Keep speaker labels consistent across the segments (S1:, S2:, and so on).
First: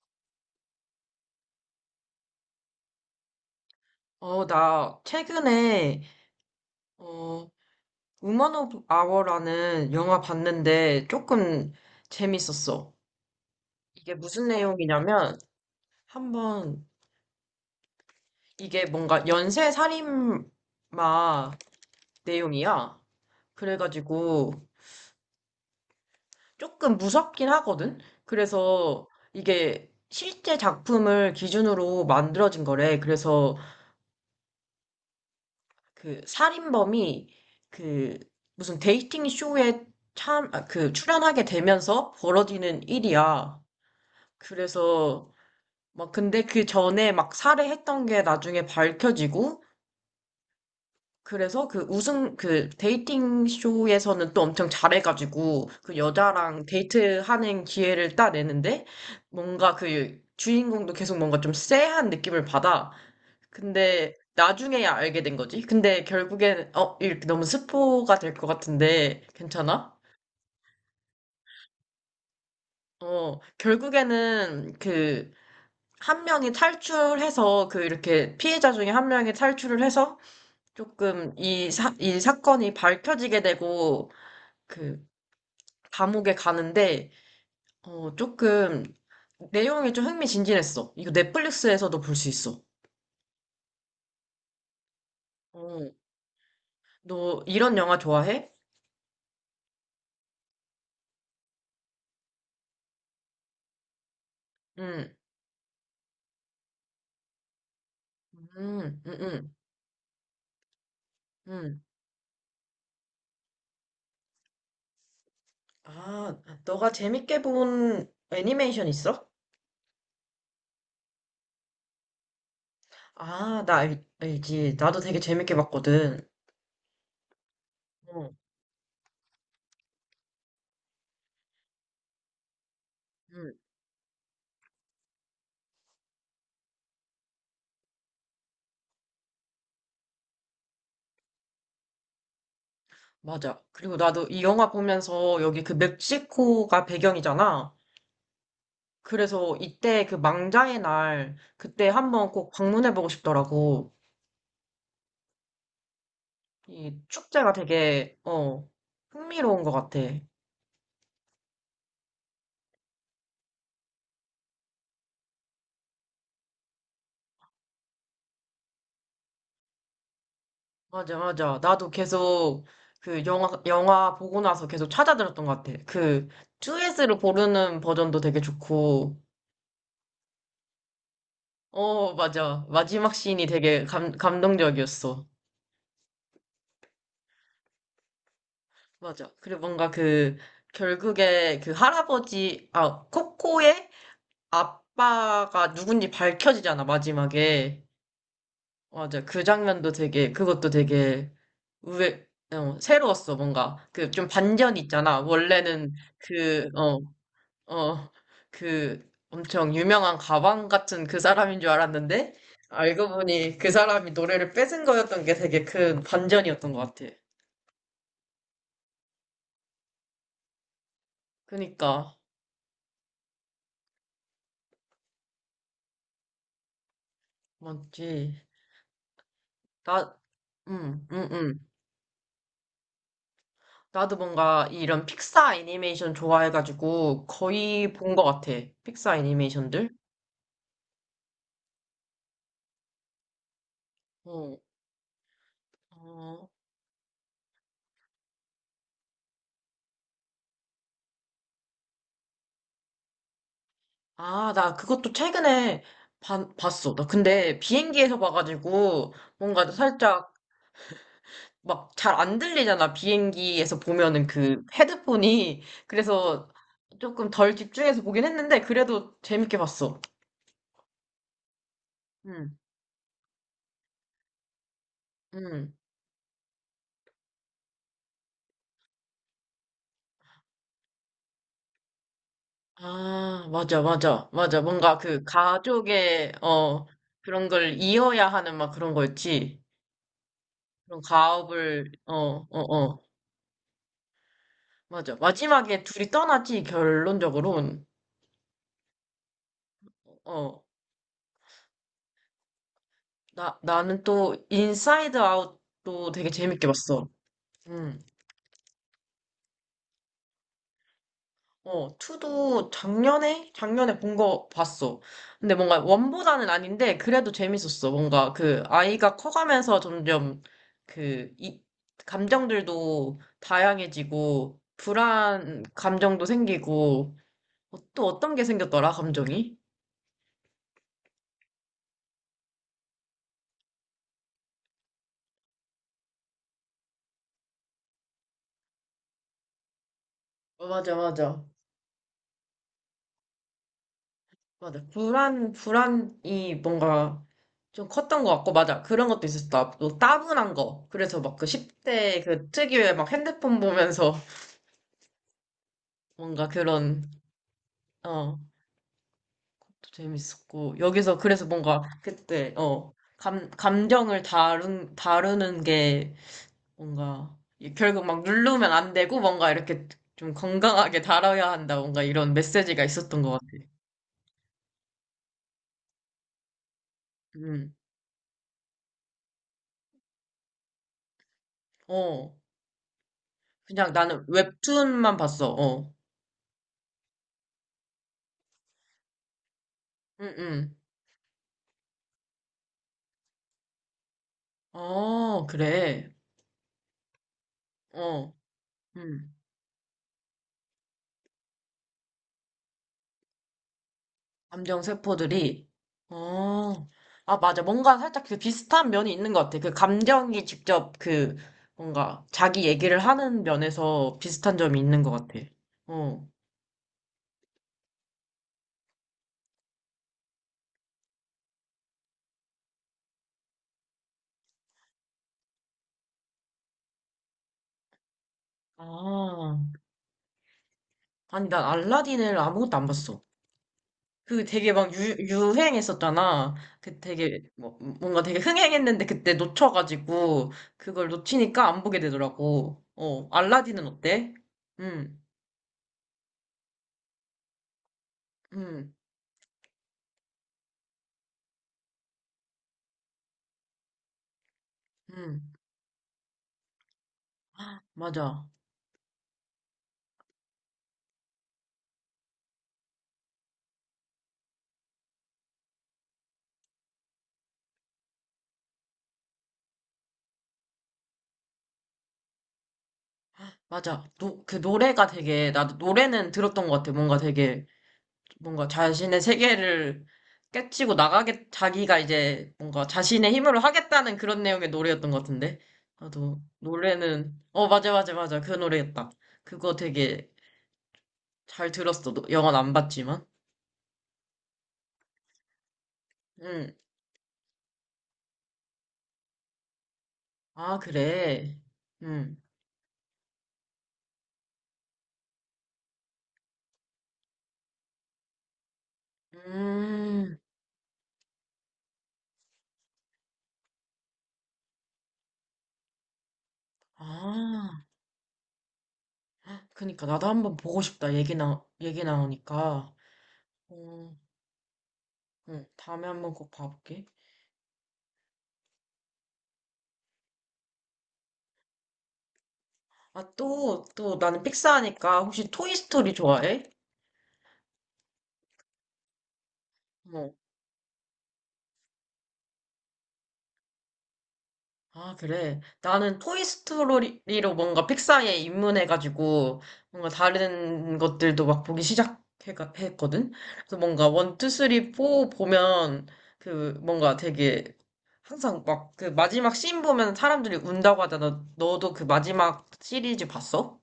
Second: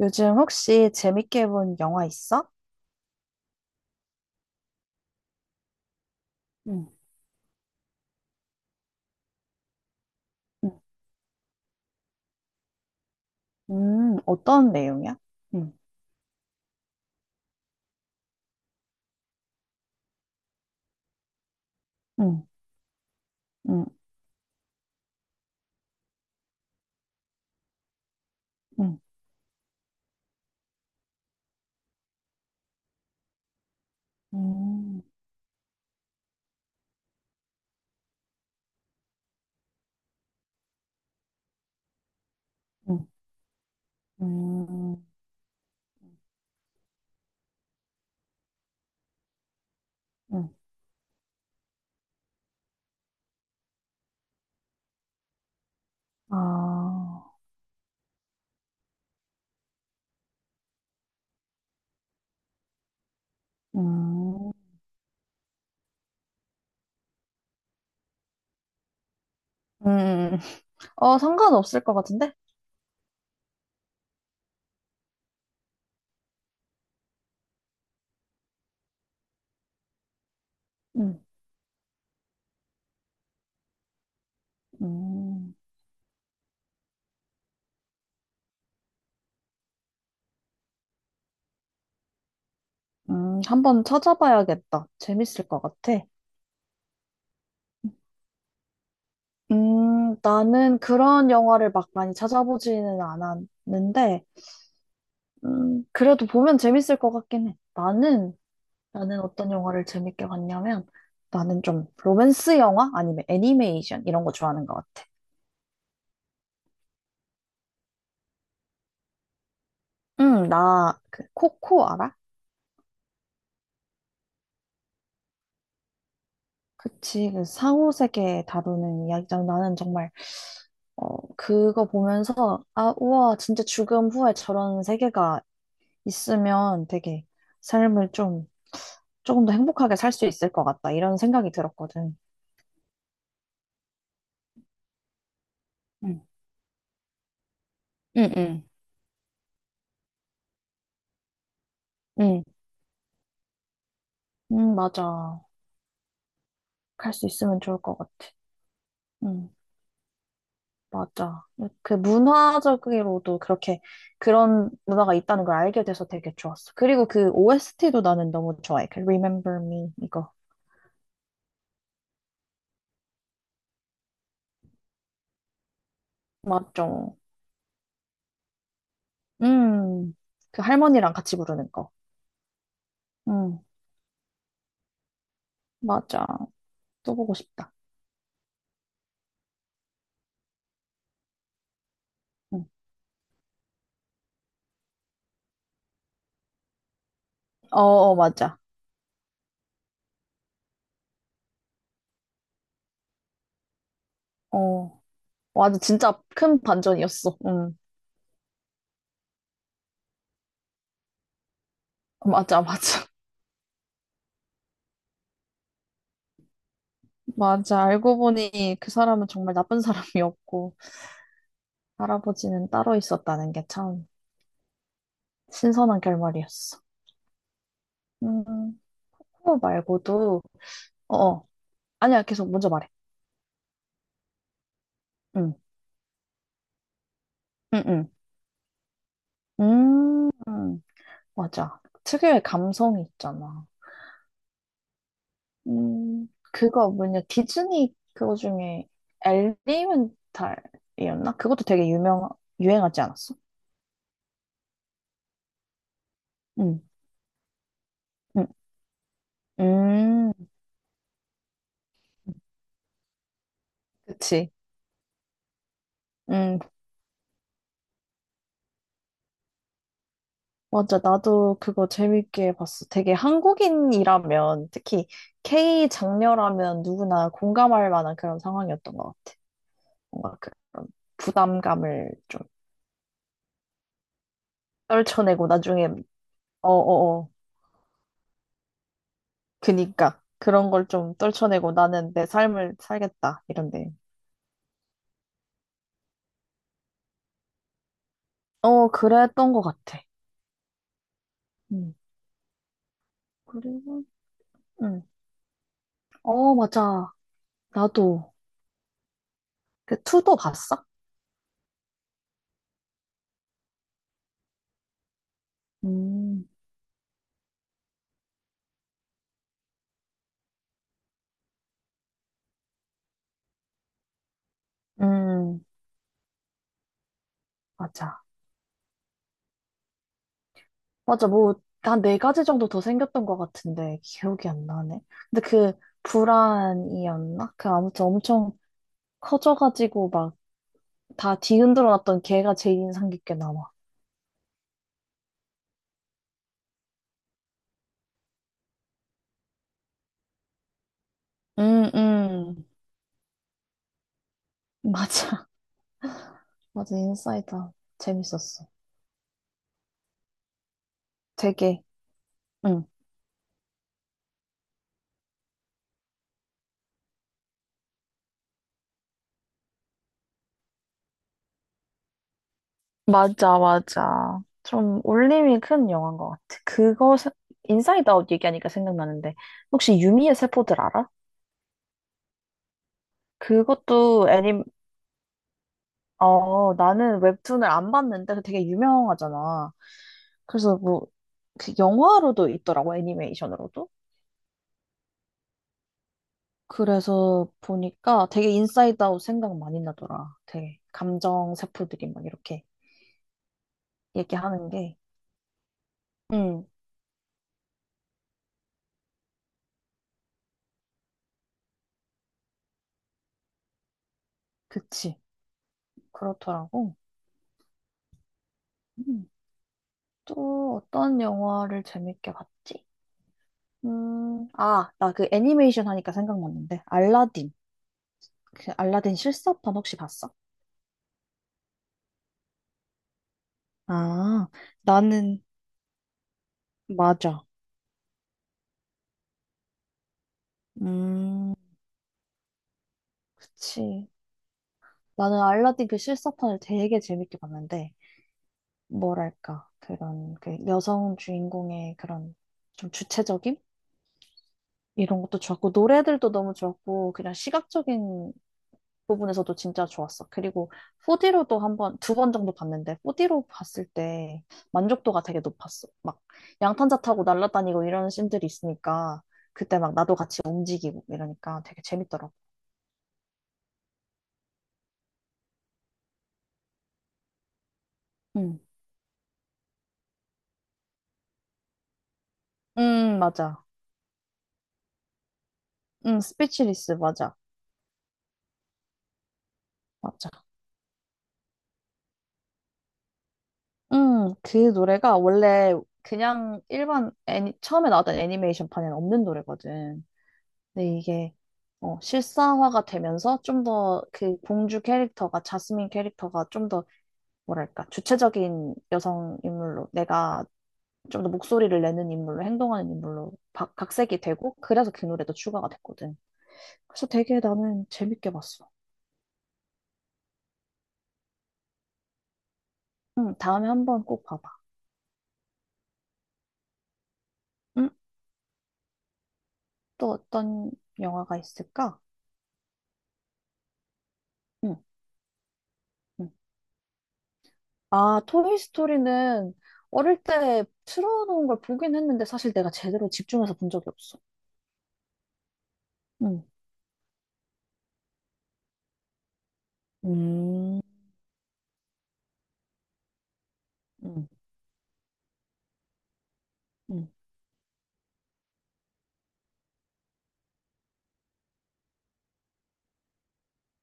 S1: 요즘 혹시 재밌게 본 영화 있어?
S2: 나 최근에
S1: 응.
S2: 어, 우먼 오브 아워라는 영화
S1: 응.
S2: 봤는데 조금 재밌었어. 이게 무슨
S1: 어떤 내용이야?
S2: 내용이냐면
S1: 응.
S2: 한번 이게 뭔가 연쇄 살인마
S1: 응.
S2: 내용이야.
S1: 응.
S2: 그래가지고 조금 무섭긴 하거든.
S1: 응.
S2: 그래서 이게 실제 작품을 기준으로 만들어진 거래. 그래서
S1: 음.
S2: 그 살인범이 그 무슨 데이팅 쇼에 참, 아, 그 출연하게 되면서 벌어지는
S1: 응.
S2: 일이야.
S1: 음.
S2: 그래서 막 근데 그 전에 막 살해했던 게 나중에 밝혀지고
S1: 응.
S2: 그래서 그 우승 그 데이팅 쇼에서는 또 엄청 잘해가지고 그 여자랑
S1: 아.
S2: 데이트하는 기회를 따내는데 뭔가 그 주인공도 계속 뭔가 좀 쎄한 느낌을 받아.
S1: 응.
S2: 근데
S1: 음.
S2: 나중에야 알게 된 거지. 근데 결국엔 이렇게 너무 스포가 될 것 같은데
S1: 음.
S2: 괜찮아?
S1: 음, 어, 상관없을 것 같은데?
S2: 결국에는 그 한 명이 탈출해서 그 이렇게 피해자 중에 한 명이 탈출을 해서
S1: 응.
S2: 조금 이 사건이 밝혀지게 되고 그
S1: 음.
S2: 감옥에 가는데 조금 내용이 좀 흥미진진했어. 이거 넷플릭스에서도 볼 수 있어.
S1: 음. 한번 찾아봐야겠다. 재밌을 것
S2: 어,
S1: 같아.
S2: 너 이런 영화 좋아해?
S1: 나는 그런 영화를 막 많이 찾아보지는 않았는데,
S2: 응,
S1: 그래도 보면 재밌을 것 같긴 해. 나는
S2: 응, 응,
S1: 나는
S2: 응,
S1: 어떤 영화를 재밌게 봤냐면 나는
S2: 응.
S1: 좀 로맨스 영화 아니면 애니메이션 이런 거 좋아하는 것 같아.
S2: 아, 너가 재밌게 본 애니메이션 있어?
S1: 응, 나 그 코코 알아?
S2: 아, 나 알지. 나도 되게 재밌게 봤거든.
S1: 그치, 그
S2: 어,
S1: 상호세계 다루는 이야기잖아. 나는 정말 어 그거 보면서 아 우와
S2: 응,
S1: 진짜 죽음 후에 저런 세계가 있으면 되게 삶을 좀 조금 더 행복하게 살 수 있을 것 같다 이런 생각이 들었거든.
S2: 맞아. 그리고 나도 이 영화 보면서 여기 그
S1: 응,
S2: 멕시코가 배경이잖아.
S1: 응, 응.
S2: 그래서 이때 그 망자의 날, 그때 한번
S1: 응,
S2: 꼭 방문해보고 싶더라고.
S1: 응 맞아.
S2: 이
S1: 갈 수
S2: 축제가
S1: 있으면 좋을 것 같아.
S2: 되게,
S1: 응.
S2: 흥미로운 것 같아.
S1: 맞아. 그 문화적으로도 그렇게 그런 문화가 있다는 걸 알게 돼서 되게 좋았어. 그리고 그 OST도 나는 너무 좋아해. 그 Remember Me 이거.
S2: 맞아, 맞아. 나도 계속 그 영화 보고 나서 계속 찾아들었던 것 같아. 그2스
S1: 맞죠.
S2: 를 고르는 버전도 되게 좋고,
S1: 음. 그 할머니랑 같이 부르는 거.
S2: 맞아. 마지막 씬이
S1: 음.
S2: 되게 감동적이었어.
S1: 맞아. 또 보고 싶다.
S2: 맞아. 그리고 뭔가 그, 결국에
S1: 음.
S2: 코코의 아빠가 누군지 밝혀지잖아,
S1: 어,
S2: 마지막에.
S1: 어, 맞아.
S2: 맞아. 그 장면도 되게, 그것도 되게 의외, 새로웠어, 뭔가. 그 좀 반전이
S1: 어.
S2: 있잖아.
S1: 맞아.
S2: 원래는
S1: 진짜 큰
S2: 그, 어,
S1: 반전이었어. 음.
S2: 어, 그 엄청 유명한 가방 같은 그 사람인 줄 알았는데,
S1: 맞아, 맞아.
S2: 알고 보니 그 사람이 노래를 뺏은 거였던 게 되게 큰 반전이었던 것 같아.
S1: 맞아. 알고 보니 그 사람은 정말 나쁜 사람이었고,
S2: 그니까,
S1: 할아버지는 따로 있었다는 게 참 신선한 결말이었어.
S2: 맞지.
S1: 음. 그거
S2: 나,
S1: 말고도,
S2: 응,
S1: 어,
S2: 응,
S1: 어.
S2: 응,
S1: 아니야, 계속 먼저 말해.
S2: 나도 뭔가 이런
S1: 응,
S2: 픽사 애니메이션 좋아해가지고
S1: 응,
S2: 거의
S1: 응.
S2: 본 것 같아. 픽사 애니메이션들.
S1: 음, 음, 맞아. 특유의 감성이 있잖아.
S2: 어, 어.
S1: 그거 뭐냐, 디즈니 그거 중에 엘리멘탈이었나? 그것도 되게 유명, 유행하지 않았어?
S2: 아, 나 그것도 최근에
S1: 응,
S2: 봤어. 나 근데 비행기에서
S1: 응,
S2: 봐가지고 뭔가 살짝
S1: 음,
S2: 막 잘 안 들리잖아. 비행기에서 보면은
S1: 그치.
S2: 그 헤드폰이. 그래서
S1: 음,
S2: 조금 덜 집중해서 보긴 했는데, 그래도 재밌게 봤어.
S1: 맞아. 나도 그거 재밌게
S2: 응,
S1: 봤어. 되게 한국인이라면, 특히
S2: 응.
S1: K 장녀라면 누구나 공감할 만한 그런 상황이었던 것 같아. 뭔가 그런 부담감을 좀
S2: 아, 맞아, 맞아, 맞아. 뭔가 그
S1: 떨쳐내고 나중에
S2: 가족의,
S1: 어어어
S2: 그런 걸 이어야 하는 막 그런 거였지.
S1: 그니까 그런 걸
S2: 그런
S1: 좀 떨쳐내고
S2: 가업을,
S1: 나는
S2: 어,
S1: 내
S2: 어,
S1: 삶을
S2: 어.
S1: 살겠다 이런데
S2: 맞아. 마지막에 둘이 떠나지, 결론적으로는.
S1: 어 그랬던 것 같아.
S2: 어,
S1: 음
S2: 나는
S1: 그리고
S2: 또 인사이드 아웃도 되게
S1: 음어
S2: 재밌게 봤어.
S1: 맞아
S2: 응.
S1: 나도 그 투도 봤어?
S2: 투도 작년에? 작년에 본 거 봤어. 근데 뭔가 원보다는
S1: 음,
S2: 아닌데, 그래도 재밌었어. 뭔가 그 아이가 커가면서 점점 그, 이, 감정들도 다양해지고, 불안
S1: 음
S2: 감정도 생기고, 또
S1: 맞아
S2: 어떤 게 생겼더라, 감정이?
S1: 맞아 뭐 한 네 가지 정도 더 생겼던 것 같은데 기억이 안 나네. 근데 그 불안이었나? 그 아무튼 엄청 커져가지고 막
S2: 어, 맞아,
S1: 다
S2: 맞아.
S1: 뒤흔들어 놨던 걔가 제일 인상 깊게 남아.
S2: 맞아. 불안이 뭔가 좀 컸던 것 같고, 맞아. 그런 것도 있었다. 또 따분한 거. 그래서 막 그
S1: 음,
S2: 10대 그
S1: 음.
S2: 특유의 막 핸드폰 보면서
S1: 맞아.
S2: 뭔가
S1: 맞아,
S2: 그런
S1: 인사이다.
S2: 어,
S1: 재밌었어.
S2: 또 재밌었고, 여기서 그래서 뭔가
S1: 되게,
S2: 그때,
S1: 응.
S2: 감정을 다루는 게 뭔가, 결국 막 누르면 안 되고 뭔가 이렇게 좀 건강하게 다뤄야 한다, 뭔가 이런 메시지가 있었던 것 같아.
S1: 맞아, 맞아. 좀 울림이 큰 영화인 것 같아.
S2: 음,
S1: 인사이드 아웃 얘기하니까 생각나는데, 혹시 유미의 세포들 알아?
S2: 어, 그냥 나는
S1: 그것도 애니,
S2: 웹툰만 봤어, 어.
S1: 어, 나는 웹툰을 안 봤는데 되게 유명하잖아.
S2: 응, 응.
S1: 그래서 뭐, 그 영화로도 있더라고, 애니메이션으로도.
S2: 어, 그래.
S1: 그래서 보니까
S2: 어,
S1: 되게 인사이드 아웃
S2: 음.
S1: 생각 많이 나더라. 되게 감정 세포들이 막 이렇게. 얘기하는
S2: 감정
S1: 게,
S2: 세포들이
S1: 음,
S2: 어, 아 맞아 뭔가 살짝 그 비슷한 면이 있는 것 같아 그 감정이 직접 그 뭔가 자기 얘기를 하는 면에서 비슷한 점이 있는 것
S1: 그치.
S2: 같아. 어
S1: 그렇더라고. 음, 또 어떤 영화를 재밌게 봤지? 아, 나 그 애니메이션 하니까 생각났는데, 알라딘. 그 알라딘
S2: 아,
S1: 실사판 혹시 봤어?
S2: 아니, 난 알라딘을 아무것도 안 봤어. 그
S1: 아,
S2: 되게 막
S1: 나는,
S2: 유행했었잖아. 그 되게
S1: 맞아.
S2: 뭐 뭔가 되게 흥행했는데 그때 놓쳐가지고 그걸
S1: 음,
S2: 놓치니까 안 보게 되더라고. 알라딘은
S1: 그치.
S2: 어때? 응,
S1: 나는 알라딘 그 실사판을 되게 재밌게 봤는데,
S2: 응,
S1: 뭐랄까, 그런 그 여성 주인공의 그런 좀 주체적인? 이런 것도
S2: 응,
S1: 좋았고, 노래들도 너무 좋았고, 그냥 시각적인
S2: 맞아,
S1: 부분에서도 진짜 좋았어. 그리고 4D로도 한 번, 두 번 정도 봤는데 4D로 봤을 때 만족도가 되게 높았어. 막 양탄자 타고 날아다니고 이런 씬들이 있으니까 그때 막 나도 같이 움직이고 이러니까 되게 재밌더라고.
S2: 맞아. 그 노래가 되게, 나도 노래는 들었던 것 같아. 뭔가 되게,
S1: 응
S2: 뭔가 자신의 세계를 깨치고 나가게, 자기가 이제 뭔가 자신의 힘으로
S1: 맞아.
S2: 하겠다는 그런 내용의 노래였던 것 같은데. 나도
S1: 스피치리스
S2: 노래는,
S1: 맞아.
S2: 맞아, 맞아, 맞아. 그 노래였다. 그거 되게
S1: 맞아.
S2: 잘 들었어. 영화는 안 봤지만.
S1: 그 노래가 원래 그냥
S2: 응.
S1: 일반 애니, 처음에 나왔던 애니메이션판에는 없는 노래거든.
S2: 아,
S1: 근데 이게
S2: 그래.
S1: 어,
S2: 응.
S1: 실사화가 되면서 좀 더 그 공주 캐릭터가, 자스민 캐릭터가 좀더 뭐랄까, 주체적인 여성 인물로,
S2: 음.
S1: 내가 좀 더 목소리를 내는 인물로, 행동하는 인물로 각색이 되고, 그래서 그 노래도 추가가 됐거든. 그래서 되게
S2: 아.
S1: 나는 재밌게 봤어.
S2: 그니까 나도 한번 보고 싶다. 얘기 나오니까.
S1: 응, 다음에 한번
S2: 어,
S1: 꼭 봐봐.
S2: 응. 다음에 한번 꼭 봐볼게.
S1: 응? 또 어떤 영화가 있을까?
S2: 아, 또, 나는
S1: 응,
S2: 픽사하니까 혹시 토이스토리
S1: 응.
S2: 좋아해?
S1: 아, 토이 스토리는 어릴
S2: 어.
S1: 때 틀어놓은 걸 보긴 했는데, 사실 내가 제대로 집중해서 본 적이 없어.
S2: 아, 그래. 나는
S1: 응,
S2: 토이스토리로 뭔가 픽사에 입문해가지고 뭔가
S1: 음,
S2: 다른 것들도 막 보기 시작했거든? 그래서 뭔가
S1: 응,
S2: 원, 투, 쓰리, 포 보면 그
S1: 응.
S2: 뭔가 되게 항상 막 그 마지막 씬 보면 사람들이 운다고 하잖아. 너도 그 마지막 시리즈 봤어?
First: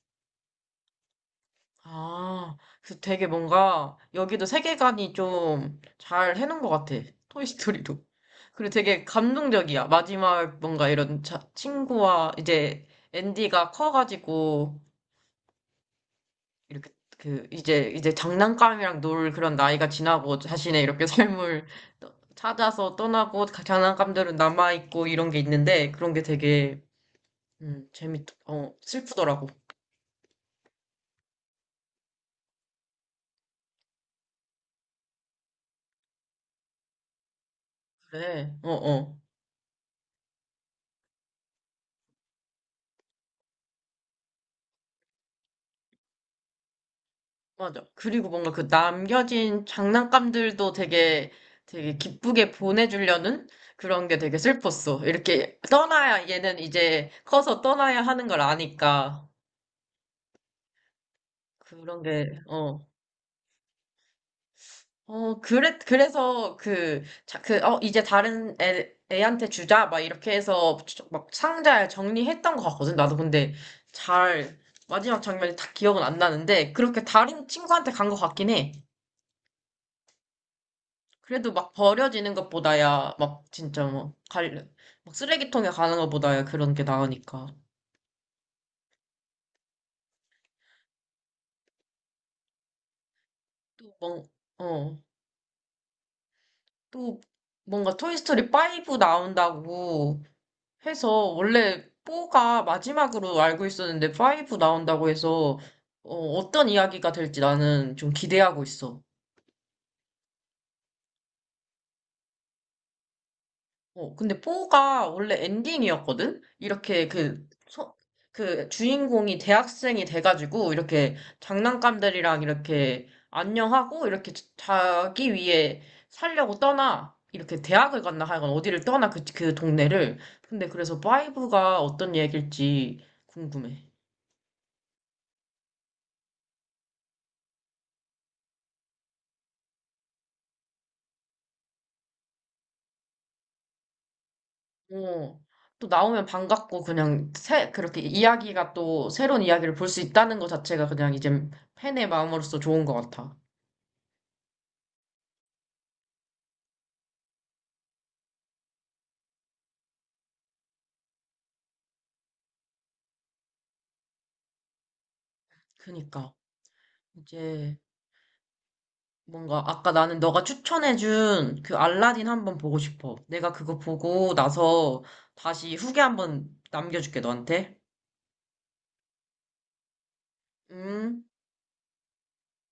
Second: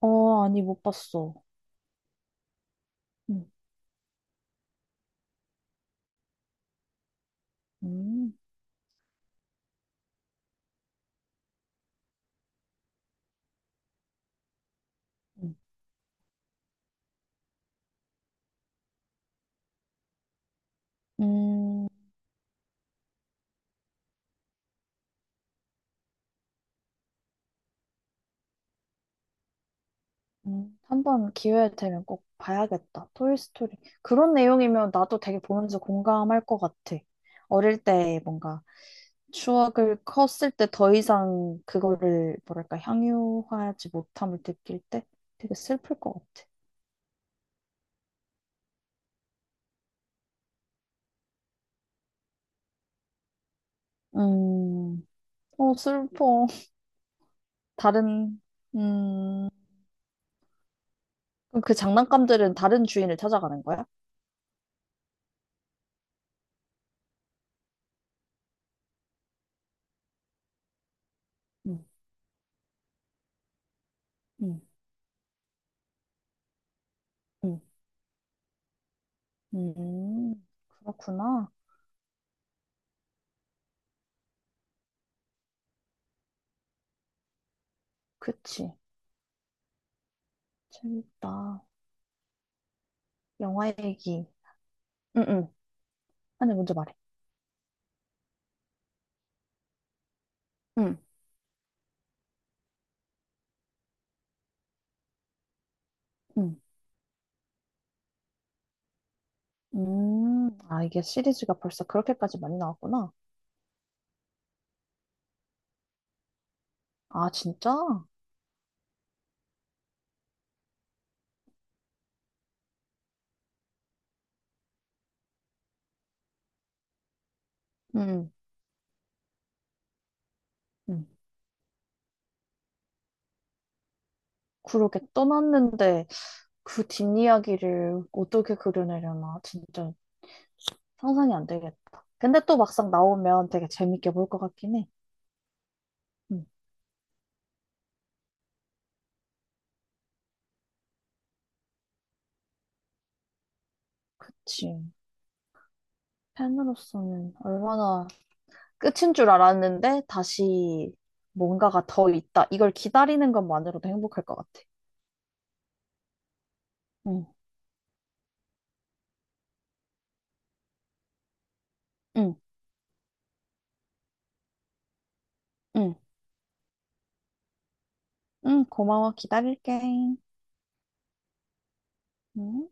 S1: 어, 아니, 못 봤어.
S2: 아, 그래서 되게
S1: 응,
S2: 뭔가 여기도 세계관이 좀 잘 해놓은 것 같아. 토이스토리도.
S1: 음.
S2: 그리고 되게 감동적이야. 마지막 뭔가 이런 친구와 이제 앤디가 커가지고
S1: 응.
S2: 이렇게 그 이제 장난감이랑 놀 그런 나이가 지나고 자신의 이렇게 삶을
S1: 음.
S2: 찾아서 떠나고 장난감들은 남아있고 이런 게 있는데 그런 게 되게 슬프더라고.
S1: 한번 기회 되면 꼭 봐야겠다. 토이스토리. 그런 내용이면 나도 되게 보면서 공감할 것 같아. 어릴 때
S2: 그래,
S1: 뭔가
S2: 어, 어.
S1: 추억을 컸을 때 더 이상 그거를 뭐랄까 향유하지 못함을 느낄 때 되게 슬플 것 같아.
S2: 맞아. 그리고 뭔가 그 남겨진 장난감들도 되게 기쁘게 보내주려는 그런 게 되게
S1: 음,
S2: 슬펐어. 이렇게
S1: 어,
S2: 떠나야,
S1: 슬퍼.
S2: 얘는 이제 커서 떠나야 하는 걸
S1: 다른,
S2: 아니까.
S1: 음, 그럼 그
S2: 그런 게,
S1: 장난감들은 다른
S2: 어.
S1: 주인을 찾아가는 거야?
S2: 어, 그래, 그래서 이제 다른 애한테 주자. 막 이렇게 해서 막
S1: 응,
S2: 상자에 정리했던 것 같거든. 나도 근데 잘,
S1: 응,
S2: 마지막 장면이 다 기억은 안 나는데, 그렇게 다른
S1: 응,
S2: 친구한테 간 것 같긴 해.
S1: 음, 그렇구나.
S2: 그래도 막 버려지는 것보다야, 막 진짜 뭐, 막 쓰레기통에 가는 것보다야 그런 게 나으니까.
S1: 그치. 재밌다. 영화
S2: 또
S1: 얘기.
S2: 어,
S1: 응응. 아니, 먼저 말해.
S2: 또 뭔가 토이스토리 5 나온다고
S1: 응,
S2: 해서, 원래 4가 마지막으로 알고 있었는데 5 나온다고 해서,
S1: 응.
S2: 어떤 이야기가 될지 나는 좀 기대하고 있어.
S1: 아, 이게 시리즈가 벌써 그렇게까지 많이 나왔구나.
S2: 근데 포가 원래 엔딩이었거든? 이렇게
S1: 아, 진짜?
S2: 그 주인공이 대학생이 돼가지고 이렇게 장난감들이랑 이렇게 안녕하고 이렇게 자기 위해 살려고 떠나. 이렇게 대학을 갔나
S1: 응.
S2: 하여간 어디를 떠나 그 동네를. 근데 그래서
S1: 응.
S2: 파이브가 어떤 얘길지 궁금해.
S1: 그렇게 떠났는데 그 뒷이야기를 어떻게 그려내려나 진짜 상상이 안 되겠다. 근데 또 막상 나오면 되게 재밌게 볼 것 같긴 해.
S2: 어, 또 나오면
S1: 응,
S2: 반갑고 그냥 그렇게 이야기가 또 새로운 이야기를 볼 수 있다는 것 자체가 그냥 이제 팬의 마음으로서 좋은 것 같아.
S1: 그치. 팬으로서는 얼마나 끝인 줄 알았는데 다시 뭔가가 더 있다. 이걸 기다리는 것만으로도 행복할 것 같아.
S2: 그니까.
S1: 응,
S2: 이제 뭔가 아까 나는 너가 추천해준 그 알라딘
S1: 응,
S2: 한번 보고 싶어. 내가 그거 보고 나서 다시
S1: 응.
S2: 후기 한번 남겨줄게, 너한테.
S1: 응, 고마워. 기다릴게.
S2: 음.
S1: 응?